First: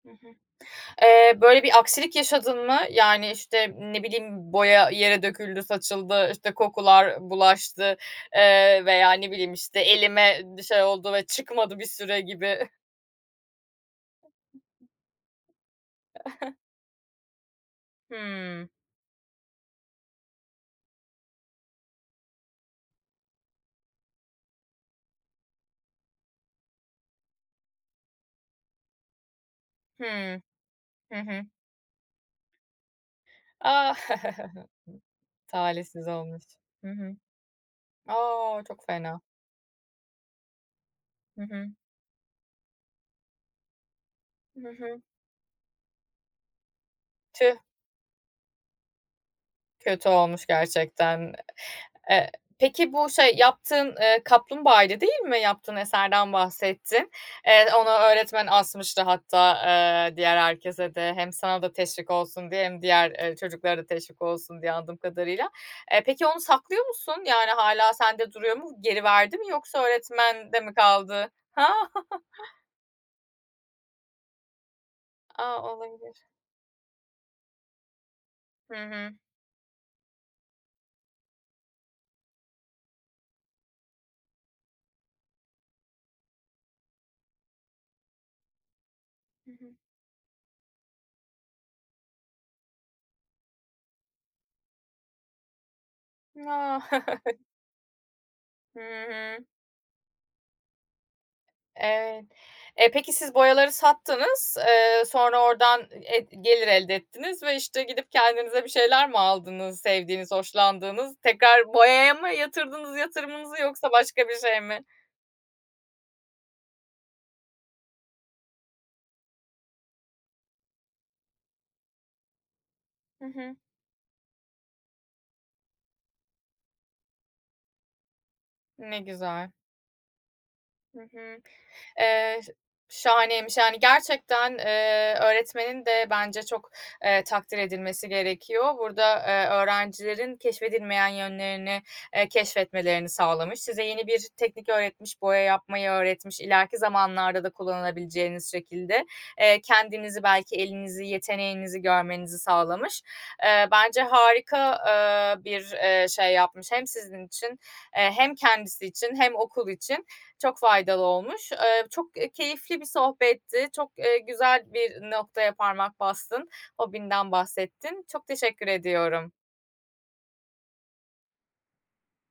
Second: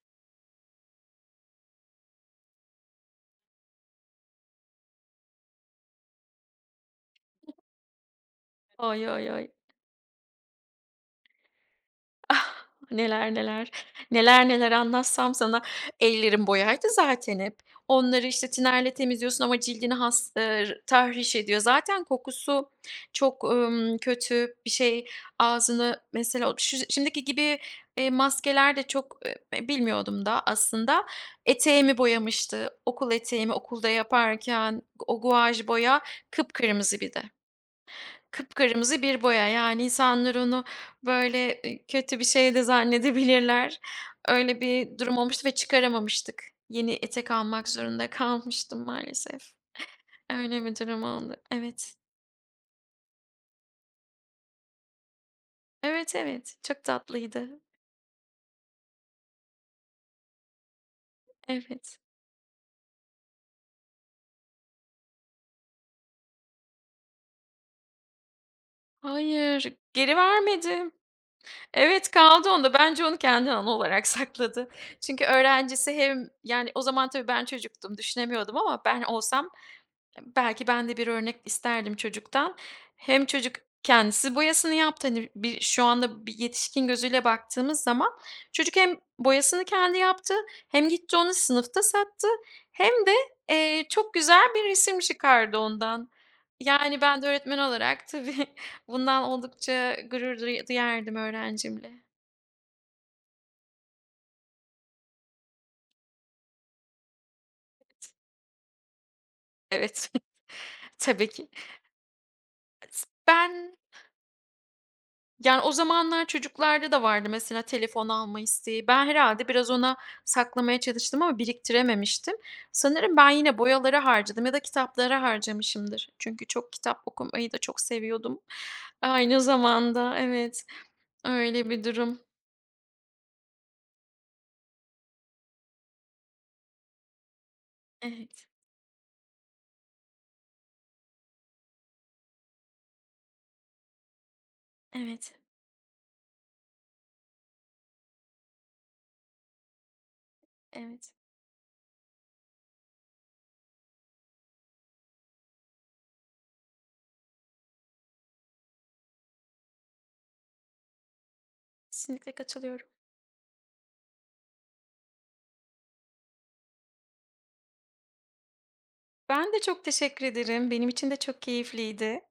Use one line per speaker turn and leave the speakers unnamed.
Hı hı. Eee, böyle bir aksilik yaşadın mı? Yani, işte, ne bileyim boya yere döküldü saçıldı. İşte, kokular
[unintelligible]
bulaştı, ııı,
Ay,
veya
ay,
ne
ay.
bileyim, işte, elime bir şey oldu ve çıkmadı bir süre
Ah!
gibi.
Neler, neler; neler, neler anlatsam sana. Ellerim boyaydı zaten hep. Onları, işte,
Hıı.
tinerle temizliyorsun ama cildini has, ııı, r tahriş ediyor. Zaten kokusu çok, ımm, kötü bir şey. Ağzını, mesela o ş şimdiki gibi, eee, maskeler de çok, ııı, e bilmiyordum
Hıı.
da aslında.
Hı hı.
Eteğimi boyamıştı. Okul eteğimi okulda
A!
yaparken o guaj boya
talihsiz olmuş. Hı
kıpkırmızı bir
hı.
de.
A! Çok
Kıpkırmızı
fena.
bir boya. Yani, insanlar onu,
Hı
böyle,
hı.
eee, kötü bir şey de zannedebilirler. Öyle
Hı
bir
hı.
durum olmuştu ve çıkaramamıştık. Yeni etek
Tüh!
almak zorunda kalmıştım, maalesef.
Kötü olmuş
Öyle bir durum
gerçekten.
oldu. Evet.
E eee, peki bu şey yaptığın, ııı, kaplumbağaydı, değil mi? Yaptığın
Evet,
eserden
evet. Çok
bahsettin.
tatlıydı.
Eee, onu öğretmen asmıştı. Hatta, ııı, diğer herkese de hem sana da
Evet.
teşvik olsun diye hem diğer, ııı, çocuklara da teşvik olsun diye, anladığım kadarıyla. Eee, peki onu saklıyor musun? Yani, hâlâ sende duruyor mu, geri verdi mi
Hayır,
yoksa
geri
öğretmende mi
vermedim.
kaldı? Ha.
Evet, kaldı onda. Bence onu kendine anı olarak sakladı. Çünkü
A,
öğrencisi
olabilir.
hem Yani, o zaman, tabii, ben çocuktum, düşünemiyordum
Hı
ama ben
hı.
olsam, eee, belki ben de bir örnek isterdim çocuktan. Hem çocuk kendisi boyasını yaptı. Hani, bir şu anda, bir yetişkin gözüyle baktığımız zaman, çocuk hem
Hı
boyasını
hı.
kendi yaptı hem gitti onu sınıfta sattı hem de, eee, çok güzel bir resim çıkardı ondan.
A!
Yani, ben de öğretmen olarak, tabii
Hı
bundan
hı.
oldukça, ııı, gurur du duyardım öğrencimle.
Evet. Eee, peki, siz boyaları sattınız, eee, sonra oradan, eee, g gelir elde ettiniz ve, işte, gidip
Evet.
kendinize bir şeyler mi aldınız
Evet.
sevdiğiniz, hoşlandığınız?
Tabii ki.
Tekrar boyaya mı yatırdınız
Is
yatırımınızı
ben
yoksa başka bir şey mi?
Yani, o zamanlar çocuklarda da vardı, mesela, telefon alma isteği. Ben herhâlde biraz ona saklamaya çalıştım ama biriktirememiştim. Sanırım
Hı
ben
hı.
yine boyalara harcadım ya da kitaplara harcamışımdır. Çünkü çok kitap okumayı da çok seviyordum,
Ne
aynı
güzel.
zamanda. Evet,
Hı hı.
öyle bir durum.
Eee, ş şahaneymiş, yani. Gerçekten, eee, öğretmenin de bence çok, eee, takdir edilmesi
Evet.
gerekiyor. Burada, eee, öğrencilerin keşfedilmeyen yönlerini, eee, keşfetmelerini sağlamış, size yeni bir teknik öğretmiş,
Evet.
boya yapmayı öğretmiş ileriki zamanlarda da kullanabileceğiniz şekilde. Eee, kendinizi belki elinizi
Evet.
yeteneğinizi görmenizi sağlamış. Iıı, bence harika, eee, bir, ııı, şey yapmış hem sizin için, eee, hem kendisi için hem okul için çok faydalı olmuş. Iıı, çok, ııı,
Kesinlikle
keyifli bir
katılıyorum.
sohbetti. Çok, ııı, güzel bir noktaya parmak bastın, hobinden bahsettin. Çok teşekkür ediyorum.
Ben de çok teşekkür ederim. Benim için de çok keyifliydi.